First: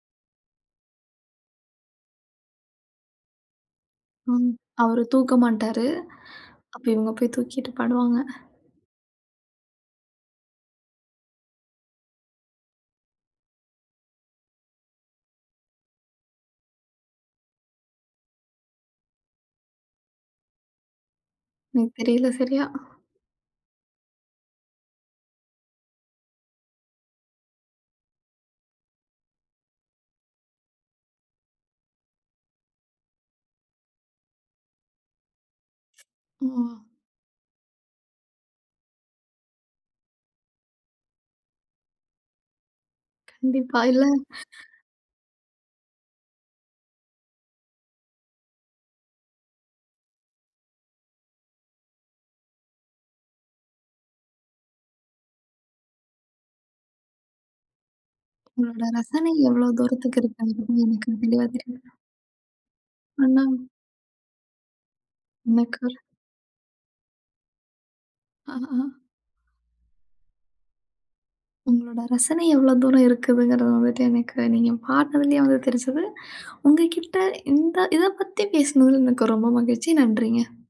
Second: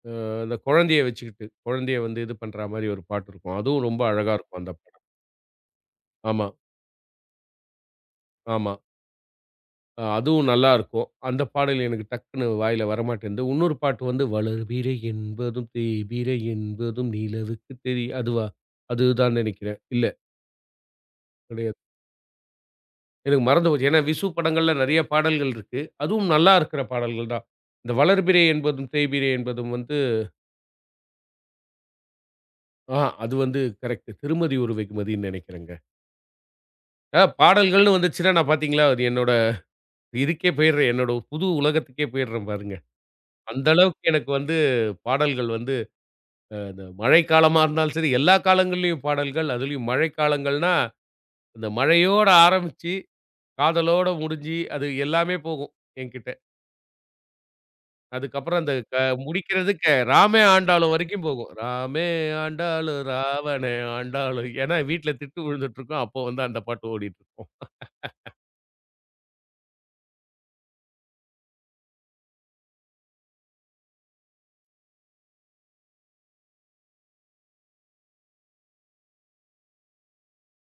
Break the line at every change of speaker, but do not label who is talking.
அ அந்தக் கொழந்தைய வச்சுக்கிட்டு. குழந்தைய வந்து இது பண்றா மாதிரி ஒரு பாட்டு இருக்கும். அதுவும் ரொம்ப அழகா
ம்,
இருக்கும் அந்தப்
அவரு தூக்க மாட்டாரு.
ஆமா.
அப்ப இவங்க போய் தூக்கிட்டு பாடுவாங்க.
ஆமா. அ அதுவும் நல்லா இருக்கும். அந்தப் பாடல் எனக்கு டக்குன்னு வாயில வர மாட்டேன்து. உன்னொரு பாட்டு வந்து வளர்பிறை என்பதும் தேய்பிறை என்பதும் நிலவுக்கு தெரிய, அதுவா? அதுதான் நினைக்கிறேன். இல்ல கெடையாது.
எனக்குத் தெரியல சரியா.
எனக்கு மறந்து போச்சு. ஏன்னா, விசு படங்கள்ல நெறைய பாடல்கள் இருக்கு. அதுவும் நல்லா இருக்குற பாடல்கள் தான். இந்த வளர்பிறை என்பதும் தேய்பிறை என்பதும் வந்து ஆ அது வந்து கரெக்ட். திருமதி ஒரு வெகுமதினு நினைக்கிறேங்க.
ம்ஹ்ம்.
அ பாடல்கள்ன்னு வந்துச்சுன்னா நான் பார்த்தீங்களா! என்னோட இதுக்கே போயிடுறேன். "என்னோட புது உலகத்துக்கே போயிடுறேன் பாருங்க." அந்த
கண்டிப்பா, இல்ல.
அளவுக்கு "எனக்கு வந்து பாடல்கள் வந்து அ த மழைக்காலமா இருந்தாலும் சரி, எல்லா காலங்கள்லயும் பாடல்கள். அதுலயும் மழை காலங்கள்னா அந்த மழையோடு ஆரம்பிச்சு, காதலோட முடிஞ்சி அது எல்லாமே போகும் என்கிட்ட." அதுக்கப்புறம் அந்த
உங்களோட
இப்ப
ரசனை எவ்ளோ
முடிக்கிறதுக்கு
தூரத்துக்கு
ராமே
இருக்குன்றது
ஆண்டாலும்
எனக்கு
வரைக்கும்
தெளிவா
போகும்.
தெரியுது.
ராமே ஆண்டாலும்,
ஆனா
ராவணே ஆண்டாலும், ஏன்னா வீட்ல திட்டுவுழுந்துட்டு
எனக்கு
இருக்கும். அப்போ வந்து அந்தப் பாட்டு ஓடிட்டு இருக்கும்.
ஆஹாஹா உங்களோட ரசனை எவ்ளோ தூரம் இருக்குதுங்குறது வந்துட்டு, எனக்கு நீங்கப் பாடுனதுலயே வந்து தெரிஞ்சுது. உங்ககிட்ட இந்த இதப் பத்தி பேசுனது எனக்கு ரொம்ப மகிழ்ச்சி. நன்றிங்க.